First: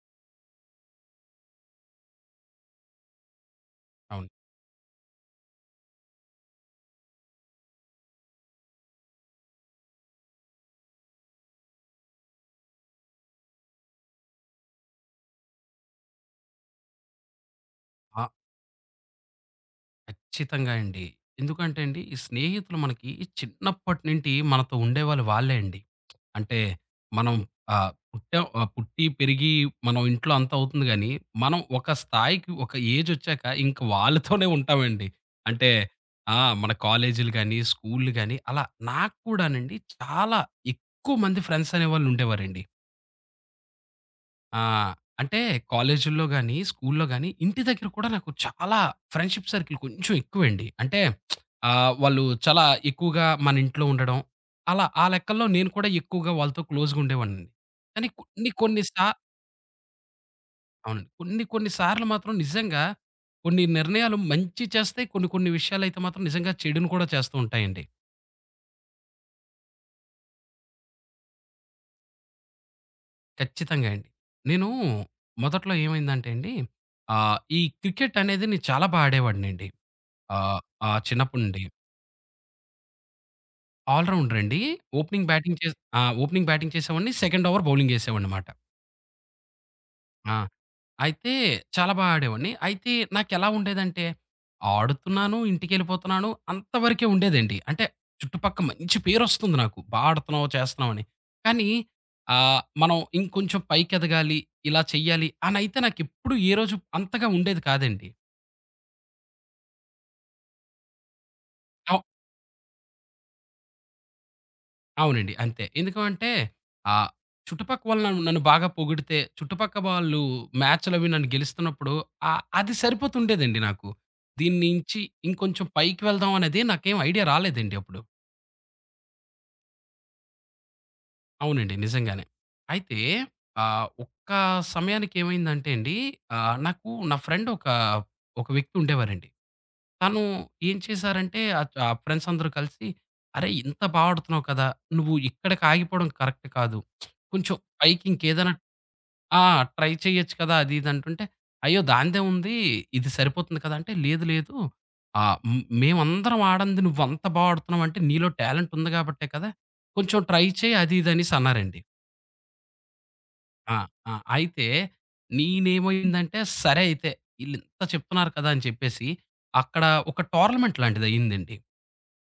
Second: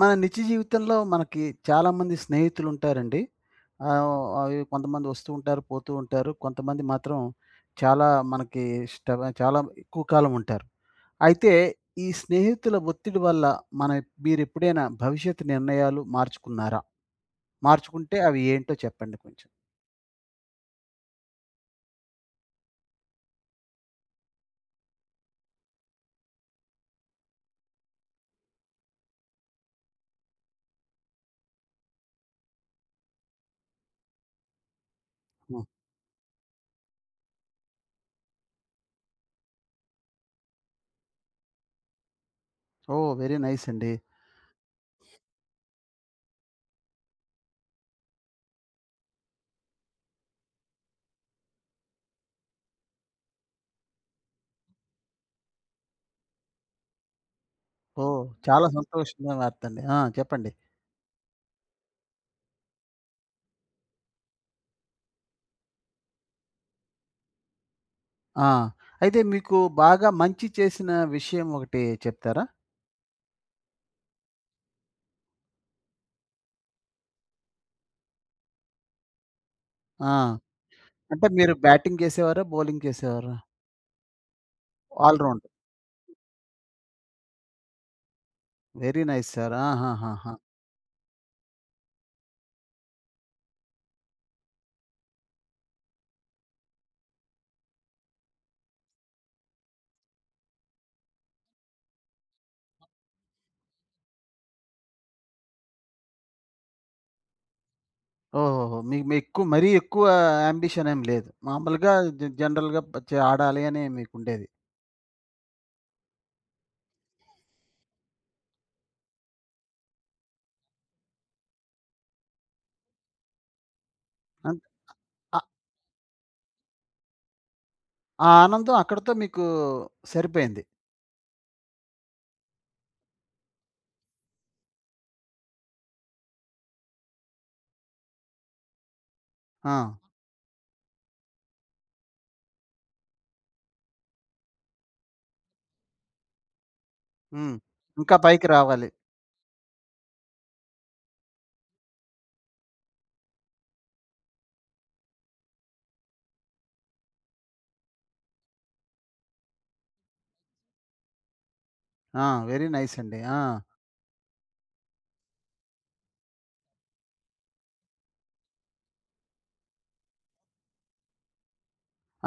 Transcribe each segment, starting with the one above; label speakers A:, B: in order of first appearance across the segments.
A: మన నిత్య జీవితంలో మనకి చాలామంది స్నేహితులు ఉంటారండి.
B: అవును.
A: అవి కొంతమంది వస్తూ ఉంటారు, పోతూ ఉంటారు. కొంతమంది మాత్రం చాలా మనకి స్ట చాలా ఎక్కువ కాలం ఉంటారు. అయితే ఈ స్నేహితుల ఒత్తిడి వల్ల మన మీరెప్పుడైనా భవిష్యత్తు నిర్ణయాలు మార్చుకున్నారా? మార్చుకుంటే
B: ఆ!
A: అవి ఏంటో చెప్పండి కొంచెం?
B: ఖచ్చితంగా అండి. ఎందుకంటే అండి, ఈ స్నేహితులు మనకి చిన్నప్పటి నుంటి మనతో ఉండేవాళ్ళు వాళ్ళే అండి. అంటే మనం పుట్టాం పుట్టి, పెరిగి మనం ఇంట్లో అంతా అవుతుంది గానీ, మనం ఒక స్థాయికి, ఒక ఏజొచ్చాక ఇంక వాళ్ళతోనే ఉంటామండి.
A: హ్మ్.
B: అంటే ఆ! మన కాలేజీలు గానీ, స్కూల్‌లు గానీ అలా నాకు కూడానండి చాలా ఎక్కువ మంది ఫ్రెండ్స్ అనేవాళ్ళు ఉండేవారండి.
A: ఓహ్, వెరీ నైస్ అండి.
B: ఆ! అంటే కాలేజుల్లో గాని, స్కూల్లో గాని, ఇంటి దగ్గర కూడా నాకు చాలా ఫ్రెండ్‌షిప్ సర్కిల్ కొంచెం ఎక్కువండి. అంటే వాళ్ళు చాలా ఎక్కువగా మన ఇంట్లో ఉండడం, అలా ఆ లెక్కల్లో నేను కూడా ఎక్కువగా వాళ్ళతో క్లోజ్‌గా ఉండేవాడినండి. కానీ
A: ఓహ్,
B: కొన్ని
A: చాలా
B: కొన్ని సా
A: సంతోషమైన వార్తండి. ఆ, చెప్పండి.
B: అవునండి. కొన్ని కొన్ని సార్లు మాత్రం నిజంగా కొన్ని నిర్ణయాలు మంచి చేస్తాయి. కొన్ని కొన్ని విషయాలైతే మాత్రం నిజంగా చెడును కూడా చేస్తూ ఉంటాయండి.
A: ఆ, అయితే మీకు బాగా మంచి చేసిన విషయం ఒకటి చెప్తారా?
B: ఖచ్చితంగా అండి. నేను మొదట్లో ఏమైందంటే అండి ఈ క్రికెట్ అనేది నేను చాలా బా ఆడేవాడినండి.
A: ఆ,
B: ఆహ్, ఆ!
A: అంటే
B: చిన్నప్పటి
A: మీరు
B: నుండి.
A: బ్యాటింగ్ చేసేవారా? బౌలింగ్ చేసేవారా?
B: ఆల్ రౌండర్ అండి.
A: All
B: opening
A: round.
B: బ్యాటింగ్ చేస్ ఆ! ఓపెనింగ్ బ్యాటింగ్ చేసేవాడిని. సెకండ్ ఓవర్ బౌలింగ్ ఏసేవాడినమాట.
A: Very nice sir. ఆహాహాహా!
B: ఆ! అయితే చాలా బా ఆడేవాడిని. అయితే నాకెలా ఉండేదంటే, ఆడుతున్నాను, ఇంటికెళ్ళిపోతున్నాను అంతవరకే ఉండేదండి. అంటే చుట్టుపక్క మంచి పేరొస్తుంది నాకు. బా ఆడుతున్నావు, చేస్తున్నావు అని. కానీ మనం ఇంకొంచెం పైకెదగాలి, ఇలా చెయ్యాలి అనయితే నాకెప్పుడు ఏ రోజు అంతగా ఉండేది కాదండి.
A: ఓహోహో! మీకు మీ ఎక్కువ మరీ ఎక్కువ యాంబిషన్ ఏమి లేదు. మామూలుగా
B: అవ్
A: జ జనరల్‌గా ప చే ఆడాలి అని మీకుండేది.
B: అవునండి. అంతే. ఎందుకు అంటే ఆహ్, చుట్టుపక్కవాళ్ళు నన్ను నన్ను బాగా పొగిడితే, చుట్టుపక్క వాళ్ళు మ్యాచ్‌లవి నన్ను గెలుస్తున్నప్పుడు అది సరిపోతుండేదండి నాకు.
A: అన్
B: దీన్నించి
A: ఆ
B: ఇంకొంచెం పైకి వెళ్దాం అనేదే నాకేం ఐడియా రాలేదండి అప్పుడు.
A: ఆ ఆనందం అక్కడితో మీకు సరిపోయింది.
B: అవునండి. నిజంగానే. అయితే ఒక్క సమయానికి ఏమైందంటే అండి నాకు నా ఫ్రెండ్ ఒక, ఒక వ్యక్తి ఉండేవారండి.
A: ఆ!
B: తను ఏం చేశారంటే ఆ ఫ్రెండ్స్ అందరూ కలిసి, "అరేయ్! ఇంత బా ఆడుతున్నావు కదా! నువ్వు ఇక్కడికి ఆగిపోవడం కరెక్ట్ కాదు.
A: హ్మ్.
B: కొంచెం పైకి
A: ఇంకా పైకి
B: ఇంకేదైనా
A: రావాలి.
B: ఆ! ట్రై చేయొచ్చు కదా!" అది ఇది అంటుంటే, "అయ్యో! దానిదే ఉంది. ఇది సరిపోతుంది కదా!" అంటే, "లేదు లేదు. ఆహ్, హ్మ్. మేమందరం ఆడంది నువ్వంత బా ఆడుతున్నావంటే, నీలో టాలెంట్ ఉంది కాబట్టే కదా! కొంచెం ట్రై చేయి." అది ఇది అనేసి అన్నారండి.
A: ఆ! వెరీ నైస్ అండి. ఆ!
B: ఆ! ఆ! అయితే నేనేమైందంటే, సరే అయితే ఈళ్ళింత చెప్తున్నారు కదా! అని చెప్పేసి, అక్కడ ఒక టోర్నమెంట్ లాంటిదయ్యిందండి.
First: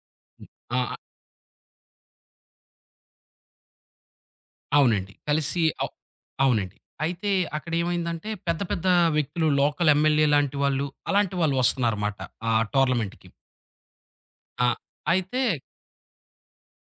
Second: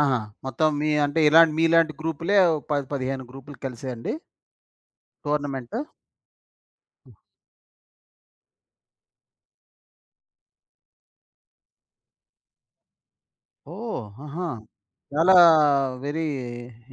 A: ఆహా! మొత్తం మీ
B: ఆ!
A: అంటే ఇలాంటి మీలాంటి గ్రూపులే 10, 15 గ్రూపులు కలిసాయండి
B: అవునండి. కలిసి
A: టోర్నమెంటు?
B: అవ్ అవునండి. అయితే అక్కడేమైందంటే, పెద్ద పెద్ద వ్యక్తులు లోకల్ ఎమ్మెల్యే లాంటి వాళ్ళు, అలాంటి వాళ్ళు వస్తున్నారమాట ఆ టోర్నమెంట్‌కి.
A: ఓహ్! ఆహా!
B: ఆ!
A: చాలా
B: అయితే
A: వెరీ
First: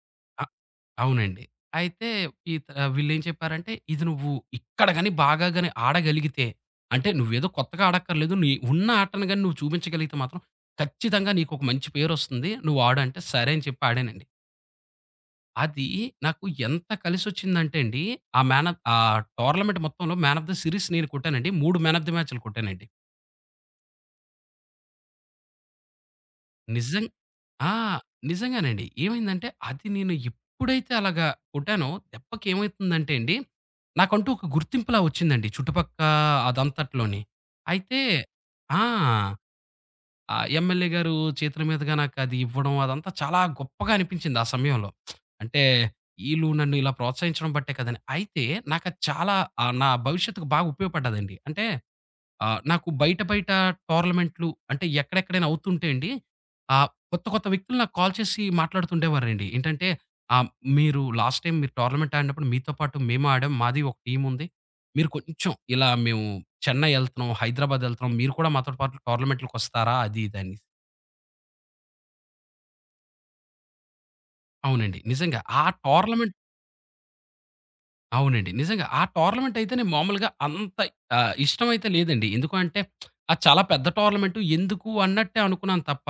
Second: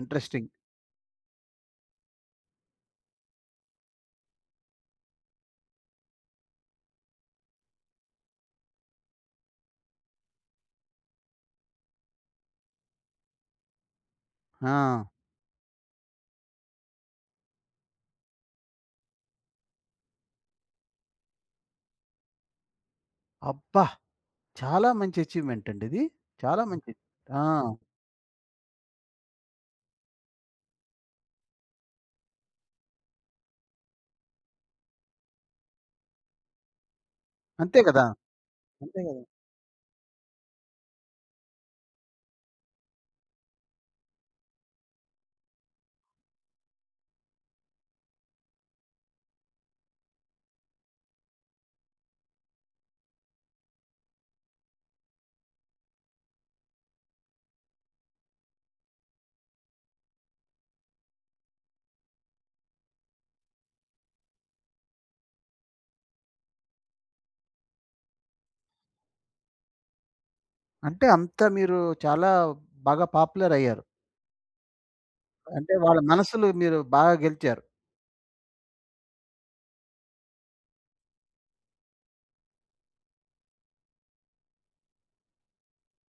A: ఇంట్రెస్టింగ్.
B: అవునండి. అయితే ఈత వీళ్ళేం చెప్పారంటే, "ఇది నువ్వు ఇక్కడ గాని బాగా గాని ఆడగలిగితే, అంటే నువ్వేదో కొత్తగా ఆడక్కర్లేదు. నీ ఉన్న ఆటను గాని నువ్వు చూపించగలిగితే మాత్రం ఖచ్చితంగా నీకొక మంచి పేరొస్తుంది. నువ్వు ఆడు" అంటే సరే అని చెప్పి ఆడానండి.
A: ఆ!
B: అది నాకు ఎంత కలిసొచ్చిందంటే అండి, ఆ మ్యాన్ ఆఫ్ ఆ టోర్నమెంట్ మొత్తంలో మ్యాన్ ఆఫ్ ద సీరీస్ నేను కొట్టానండి. 3 మ్యాన్ ఆఫ్ ద మ్యాచ్‌లు కొట్టానండి.
A: అబ్బా! చాలా మంచి అచీవ్‌మెంట్ అండి ఇది. చాలా మంచి.
B: నిజం
A: ఆ!
B: ఆ! నిజంగానండి. ఏమైందంటే అది నేను ఎప్పుడైతే అలాగా కొట్టానో దెబ్బకి ఏమైతుందంటే అండి, నాకంటూ ఒక గుర్తింపులా వచ్చిందండి చుట్టుపక్క అదంతట్లోని.
A: అంతే
B: అయితే
A: కదా!
B: ఆ!
A: అంతే కదా!
B: ఎమ్మెల్యే గారు చేతుల మీదుగా నాకది ఇవ్వడం అదంతా చాలా గొప్పగా అనిపించింది ఆ సమయంలో. అంటే ఈళ్ళు నన్ను ఇలా ప్రోత్సహించడం బట్టే కదని. అయితే నాకది చాలా నా భవిష్యత్తుకు బాగా ఉపయోగపడ్డదండి. అంటే నాకు బయట బయట టోర్నమెంట్లు అంటే ఎక్కడెక్కడైనా అవుతుంటే అండి, కొత్త కొత్త వ్యక్తులు నాకు కాల్ చేసి మాట్లాడుతుండేవారండి. ఏంటంటే ఆహ్, "మీరు లాస్ట్ టైమ్ మీరు టోర్నమెంట్ ఆడినప్పుడు మీతో పాటు మేము ఆడాం. మాది ఒక టీమ్ ఉంది. మీరు కొంచెం ఇలా మేము చెన్నై ఎళ్తున్నాం, హైదరాబాద్ ఎళ్తున్నాం. మీరు కూడా మాతో పాటు టోర్నమెంట్‌లకొస్తారా?" అది ఇది అని.
A: అంటే అంత మీరు చాలా బాగా పాపులర్ అయ్యారు.
B: అవునండి. నిజంగా ఆ
A: అంటే వాళ్ళ
B: టోర్నమెంట్
A: మనసులు మీరు బాగా గెలిచారు.
B: అవునండి. నిజంగా. ఆ టోర్నమెంట్ అయితేనే మామూలుగా అంత ఇష్టమైతే లేదండి. ఎందుకు అంటే అది చాలా పెద్ద టోర్నమెంటు ఎందుకు అన్నట్టే అనుకున్నాను తప్ప,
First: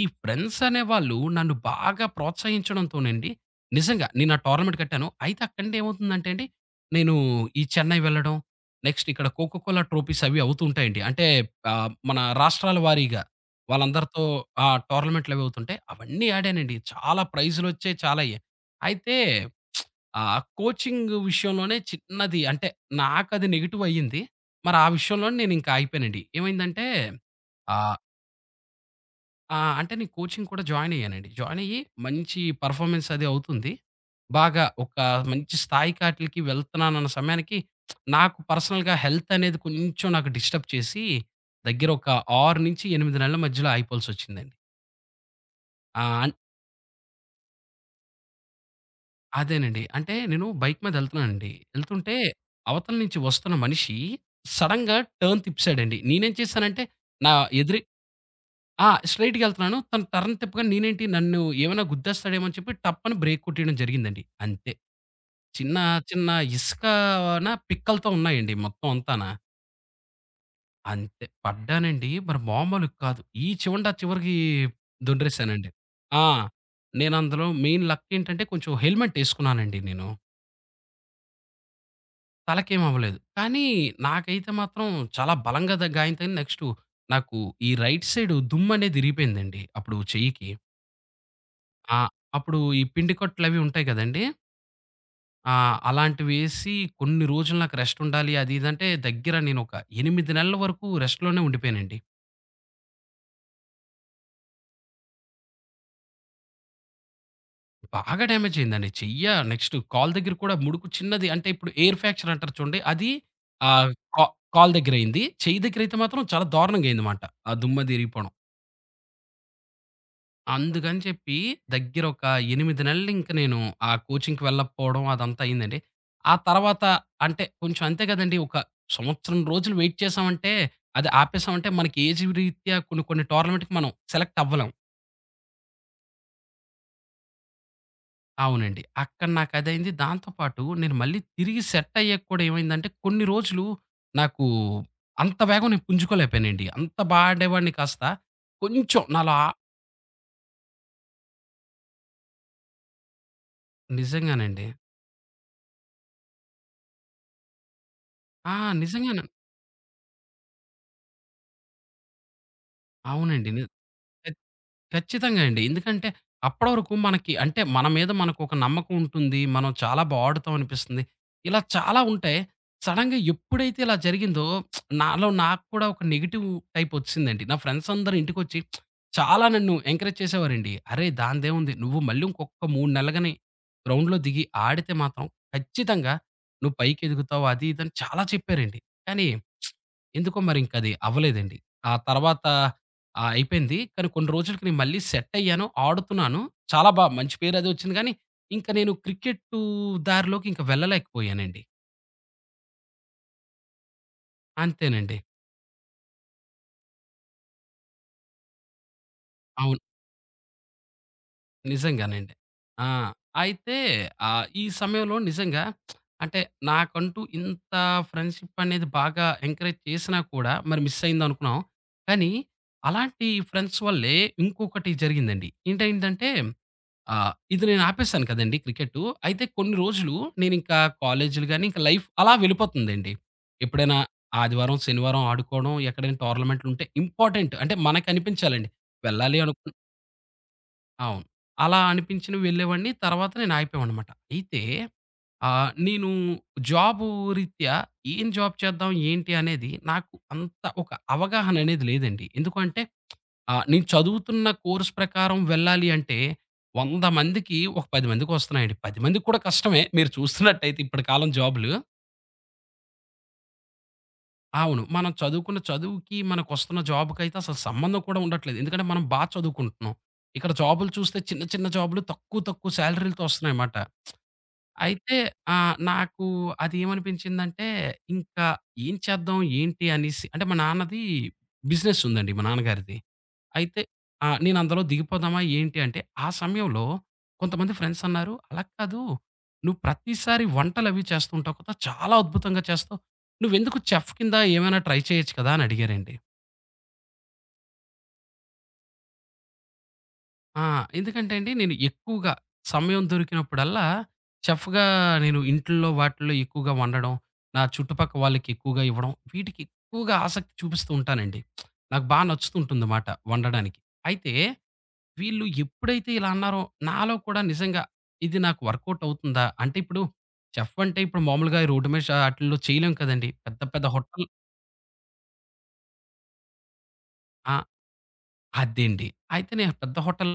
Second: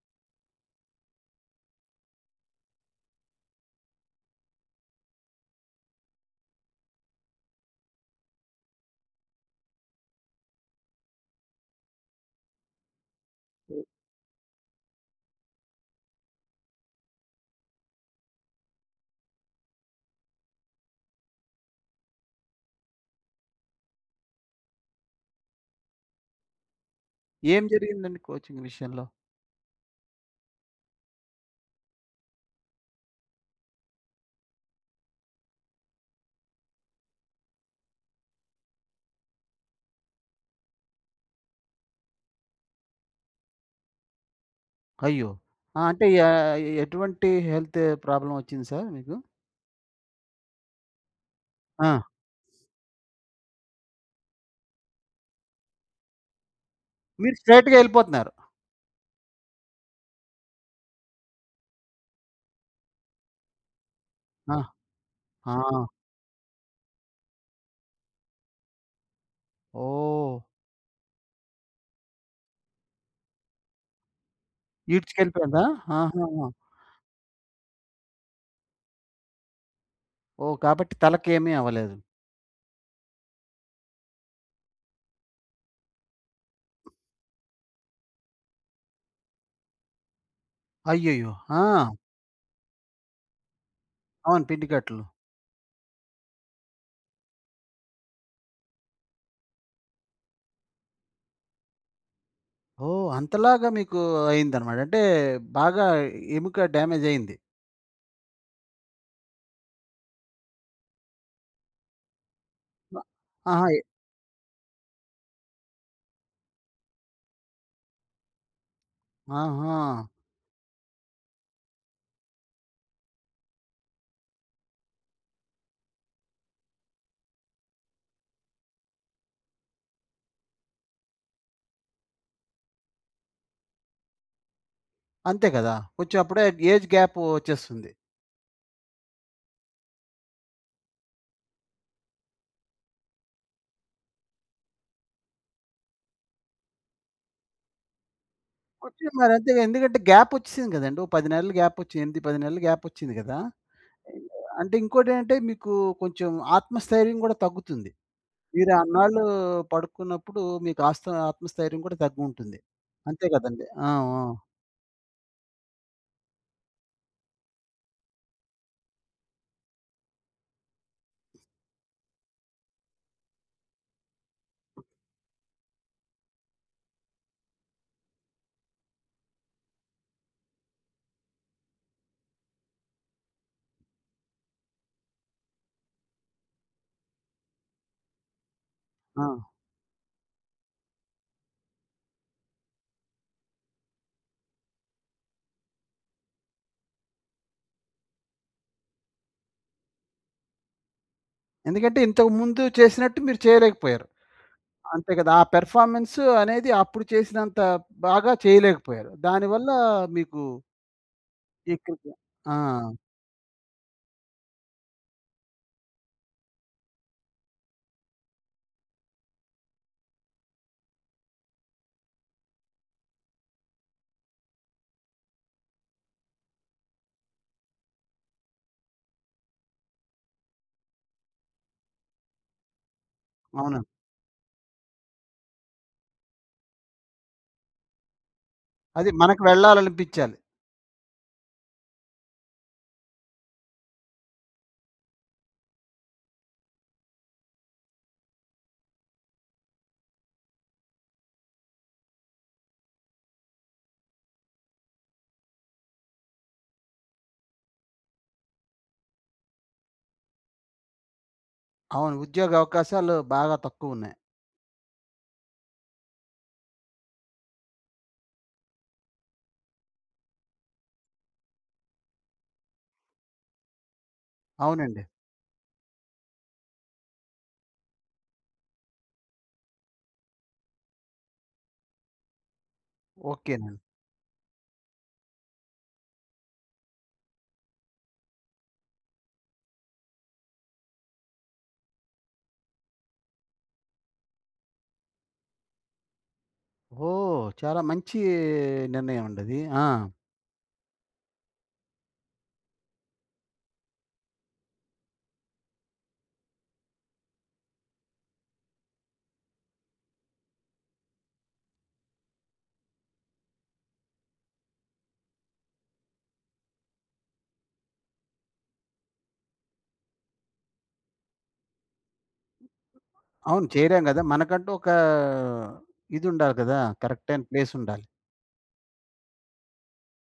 B: ఈ ఫ్రెండ్స్ అనేవాళ్ళు నన్ను బాగా ప్రోత్సహించడంతోనండి నిజంగా నేను ఆ టోర్నమెంట్ కట్టాను. అయితే అక్కడి నుండి ఏమవుతుందంటే అండి, నేను ఈ చెన్నై వెళ్ళడం, నెక్స్ట్ ఇక్కడ కోకో కోలా ట్రోఫీస్ అవి అవుతూ ఉంటాయండి. అంటే మన రాష్ట్రాల వారీగా వాళ్ళందరితో ఆ టోర్నమెంట్‌లవి అవుతుంటాయి. అవన్నీ ఆడానండి. చాలా ప్రైజ్‌లొచ్చాయి. చాలా అయ్యాయి. అయితే ఆ! కోచింగ్ విషయంలోనే చిన్నది అంటే నాకది నెగెటివ్ అయ్యింది. మరి ఆ విషయంలోనే నేనింక ఆగిపోయానండి. ఏమైందంటే
A: ఏం
B: ఆహ్,
A: జరిగిందండి కోచింగ్ విషయంలో?
B: ఆ! అంటే నేను కోచింగ్ కూడా జాయిన్ అయ్యానండి. జాయిన్ అయ్యి మంచి పెర్ఫార్మన్స్ అది అవుతుంది. బాగా ఒక మంచి స్థాయికి ఆటిలకి వెళ్తున్నానన్న సమయానికి నాకు పర్సనల్‌గా హెల్త్ అనేది కొంచెం నాకు డిస్టర్బ్ చేసి దగ్గర ఒక 6-8 నెలల మధ్యలో ఆగిపోవాల్సొచ్చిందండి.
A: అయ్యో! ఆ! అంటే
B: ఆ!
A: యా ఎటువంటి హెల్త్ ప్రాబ్లమ్ వచ్చింది సార్ మీకు?
B: అదేనండి. అంటే నేను బైక్ మీద ఎళ్తున్నానండి.
A: ఆ!
B: ఎళ్తుంటే అవతల నుంచి వస్తున్న మనిషి సడెన్‌గా టర్న్ తిప్పేసాడండి. నేనేం చేశానంటే నా
A: మీరు స్ట్రెయిట్‌గా
B: ఎదురి
A: ఎళ్ళిపోతున్నారు.
B: ఆ! స్ట్రెయిట్‌గా ఎళ్తున్నాను. తను టర్న్ తిప్పగానే నేనేంటి నన్ను ఏమైనా గుద్దేస్తాడేమో అని చెప్పి టప్పని బ్రేక్ కొట్టేయడం జరిగిందండి.
A: ఆ!
B: అంతే.
A: ఆ!
B: చిన్న చిన్న ఇసుకన పిక్కలతో ఉన్నాయండి మొత్తం అంతాన.
A: ఓహ్!
B: అంతే. పడ్డానండి. మరి మామూలు కాదు. ఈ చివండి ఆ చివరికి
A: ఈడ్చుకెళ్ళిపోయిందా?
B: దొర్లిసానండి. ఆ!
A: ఆహాహా!
B: నేను అందులో మెయిన్ లక్ ఏంటంటే కొంచెం హెల్మెట్ ఎసుకున్నానండి నేను.
A: ఓహ్, కాబట్టి తలకేమీ అవ్వలేదు.
B: తలకేం అవ్వలేదు. కానీ నాకైతే మాత్రం చాలా బలంగా ద గాయం తగిలి నెక్స్టు నాకు ఈ రైట్ సైడు దుమ్మనేది ఇరిగిపోయిందండి. అప్పుడు చెయ్యికి.
A: అయ్యయ్యో! ఆ!
B: ఆ! అప్పుడు ఈ పిండి కట్లవి ఉంటాయి గదండీ!
A: అవును, పిండి కట్టలు.
B: అలాంటివేసి కొన్ని రోజులు నాకు రెస్ట్ ఉండాలి అది ఇది అంటే దగ్గర నేనొక 8 నెలల వరకు రెస్ట్‌లోనే ఉండిపోయానండి.
A: ఓహ్, అంతలాగా మీకు అయిందనమాట. అంటే బాగా ఎముక డ్యామేజ్ అయింది.
B: బాగా డ్యామేజ్ అయిందండి. నెక్స్ట్ కాలు దగ్గర కూడా ముడుకు చిన్నది అంటే ఇప్పుడు ఎయిర్ ఫ్రాక్చర్ అంటారు చూడండి.
A: వ
B: అది
A: ఆహా! ఎ
B: ఆహ్, కా కాలు దగ్గరయింది. చెయ్యి దగ్గరైతే మాత్రం చాలా దారుణంగా అయిందన్నమాట. ఆ దుమ్మది ఇరిగిపోవడం.
A: ఆహా!
B: అందుకని చెప్పి దగ్గర ఒక 8 నెలలు ఇంక నేను ఆ కోచింగ్‌కి వెళ్ళకపోవడం అదంతా అయిందండి. ఆ తర్వాత అంటే కొంచెం అంతే కదండీ! ఒక సంవత్సరం రోజులు వెయిట్ చేశామంటే, అది ఆపేసామంటే మనకి ఏజ్ రీత్యా కొన్ని కొన్ని టోర్నమెంట్‌కి మనం సెలెక్ట్ అవ్వలేం.
A: అంతే కదా! కొంచెం అప్పుడే ఏజ్ గ్యాప్ వచ్చేస్తుంది.
B: అవునండి. అక్కడ నాకదయింది. దాంతో పాటు నేను మళ్ళీ తిరిగి సెట్ అయ్యాక కూడా ఏమైందంటే కొన్ని రోజులు నాకు అంత వేగం నేను పుంజుకోలేకపోయానండి. అంత బా ఆడేవాడిని కాస్త కొంచెం
A: కొంచెం మరి
B: నాలో ఆ
A: అంతే, ఎందుకంటే గ్యాప్ వచ్చేసింది కదండీ! ఓ 10 నెలలు గ్యాప్ వచ్చి 8, 10 నెలలు గ్యాప్ వచ్చింది కదా!
B: నిజంగానండి.
A: అంటే ఇంకోటేంటంటే మీకు కొంచెం ఆత్మస్థైర్యం కూడా తగ్గుతుంది.
B: ఆ!
A: మీరు అన్నాళ్ళు
B: నిజంగానే.
A: పడుకున్నప్పుడు మీకు ఆత్మస్థైర్యం కూడా తగ్గుంటుంది. అంతే
B: అవునండి.
A: కదండీ! ఆ! ఆ!
B: ఖచ్ ఖచ్చితంగా అండి. ఎందుకంటే అప్పటి వరకు మనకి అంటే మన మీద మనకొక నమ్మకం ఉంటుంది. మనం చాలా బా ఆడుతాం అనిపిస్తుంది. ఇలా చాలా ఉంటాయి. సడెన్‌గా ఎప్పుడైతే ఇలా జరిగిందో నాలో నాకు కూడా ఒక నెగెటివ్ టైప్ ఒచ్చేసిందండి. నా ఫ్రెండ్స్ అందరూ ఇంటికొచ్చి చాలా నన్ను ఎంకరేజ్ చేసేవారండి. "అరేయ్! దానిదేముంది నువ్వు మళ్ళీ ఇంకొక 3 నెలలు గాని గ్రౌండ్‌లో దిగి ఆడితే మాత్రం ఖచ్చితంగా నువ్వు పైకెదుగుతావు." అది ఇది అని చాలా చెప్పారండి.
A: ఆ!
B: కానీ ఎందుకో మరి ఇంకది అవ్వలేదండి. ఆ తర్వాత అయిపోయింది. కానీ కొన్ని రోజులకి నేను మళ్ళీ సెట్ అయ్యాను. ఆడుతున్నాను. చాలా బా మంచి పేరది వచ్చింది కానీ, ఇంక నేను క్రికెట్టు దారిలోకి ఇంక వెళ్ళలేకపోయానండి.
A: ఎందుకంటే ఇంతకు ముందు చేసినట్టు మీరు చేయలేకపోయారు. అంతే
B: అంతేనండి.
A: కదా. ఆ పెర్ఫార్మన్స్ అనేది అప్పుడు చేసినంత బాగా చేయలేకపోయారు. దానివల్ల
B: అవును.
A: మీకు ఇక్కడికి
B: నిజంగానండి.
A: ఆ!
B: ఆ! అయితే ఈ సమయంలో నిజంగా అంటే నాకంటూ ఇంత ఫ్రెండ్‌షిప్ అనేది బాగా ఎంకరేజ్ చేసినా కూడా మరి మిస్ అయిందనుకున్నాం. కానీ అలాంటి ఫ్రెండ్స్ వల్లే ఇంకొకటి జరిగిందండి. ఏంటైందంటే ఆ! ఇది నేను ఆపేసాను కదండీ క్రికెట్టు. అయితే కొన్ని రోజులు నేనింకా కాలేజీలు గాని, ఇంకా లైఫ్ అలా వెళ్ళిపోతుందండి.
A: అవునండి.
B: ఎప్పుడైనా ఆదివారం, శనివారం ఆడుకోవడం, ఎక్కడైనా టోర్నమెంట్లుంటే ఇంపార్టెంట్ అంటే మనకనిపించాలండి.
A: అది
B: వెళ్ళాలి
A: మనకు
B: అనుకు
A: వెళ్ళాలనిపించాలి.
B: అవును. అలా అనిపించినవి వెళ్ళేవాడిని. తర్వాత నేను ఆగిపోయామనమాట. అయితే నేను జాబు రీత్యా ఏం జాబ్ చేద్దాం, ఏంటి అనేది నాకు అంత ఒక అవగాహన అనేది లేదండి. ఎందుకు అంటే ఆ! నేను చదువుతున్న కోర్స్ ప్రకారం వెళ్ళాలి అంటే, 100 మందికి ఒక 10 మందికొస్తున్నాయండి. 10 మందికి కూడా కష్టమే. మీరు చూస్తున్నట్టయితే ఇప్పటి కాలం జాబ్‌లు.
A: అవును. ఉద్యోగ అవకాశాలు బాగా తక్కువున్నాయి.
B: అవును. మనం చదువుకున్న చదువుకి, మనకొస్తున్న జాబ్‌కైతే అసలు సంబంధం కూడా ఉండట్లేదు. ఎందుకంటే మనం బా చదువుకుంటున్నాం. ఇక్కడ జాబులు చూస్తే చిన్న, చిన్న జాబులు తక్కువ, తక్కువ సాలరీలతో వస్తున్నాయన్నమాట.
A: అవునండి.
B: అయితే నాకు అదేమనిపించిందంటే, ఇంకా ఏం చేద్దాం ఏంటి అనేసి అంటే మా నాన్నది బిజినెస్ ఉందండి మా నాన్నగారిది.
A: ఓకేనండి.
B: అయితే ఆ! నేను అందులో దిగిపోదామా ఏంటి అంటే, ఆ సమయంలో కొంతమంది ఫ్రెండ్స్ అన్నారు, "అలా కాదు నువ్వు ప్రతిసారి వంటలవి చేస్తూ ఉంటావు కదా! చాలా అద్భుతంగా చేస్తావు. నువ్వెందుకు చెఫ్ కింద ఏమైనా ట్రై చేయొచ్చు కదా!" అని అడిగారండి.
A: ఓహ్, చాలా మంచి నిర్ణయం అండి అది. ఆ!
B: ఆ! ఎందుకంటే అండి నేను ఎక్కువగా సమయం దొరికినప్పుడల్లా చెఫ్‌గా నేను ఇంట్లో వాటిల్లో ఎక్కువగా వండడం, నా చుట్టుపక్క వాళ్ళకి ఎక్కువగా ఇవ్వడం, వీటికి ఎక్కువగా ఆసక్తి చూపిస్తూ ఉంటానండి. నాకు బా నచ్చుతూ ఉంటుందమాట వండడానికి. అయితే వీళ్ళు ఎప్పుడైతే ఇలా అన్నారో, నాలో కూడా నిజంగా ఇది నాకు వర్కౌట్ అవుతుందా? అంటే ఇప్పుడు చెఫ్ అంటే ఇప్పుడు మామూలుగా ఈ రోడ్డు మీద ఆటిల్లో చేయలేం కదండీ. పెద్ద
A: అవును.
B: పెద్ద
A: చేరాం గదా!
B: హోటల్
A: మనకంటూ ఒక ఇదుండాలి కదా! కరెక్ట్ అయిన
B: ఆ!
A: ప్లేసుండాలి.
B: అదండి. అయితే నేను పెద్ద హోటల్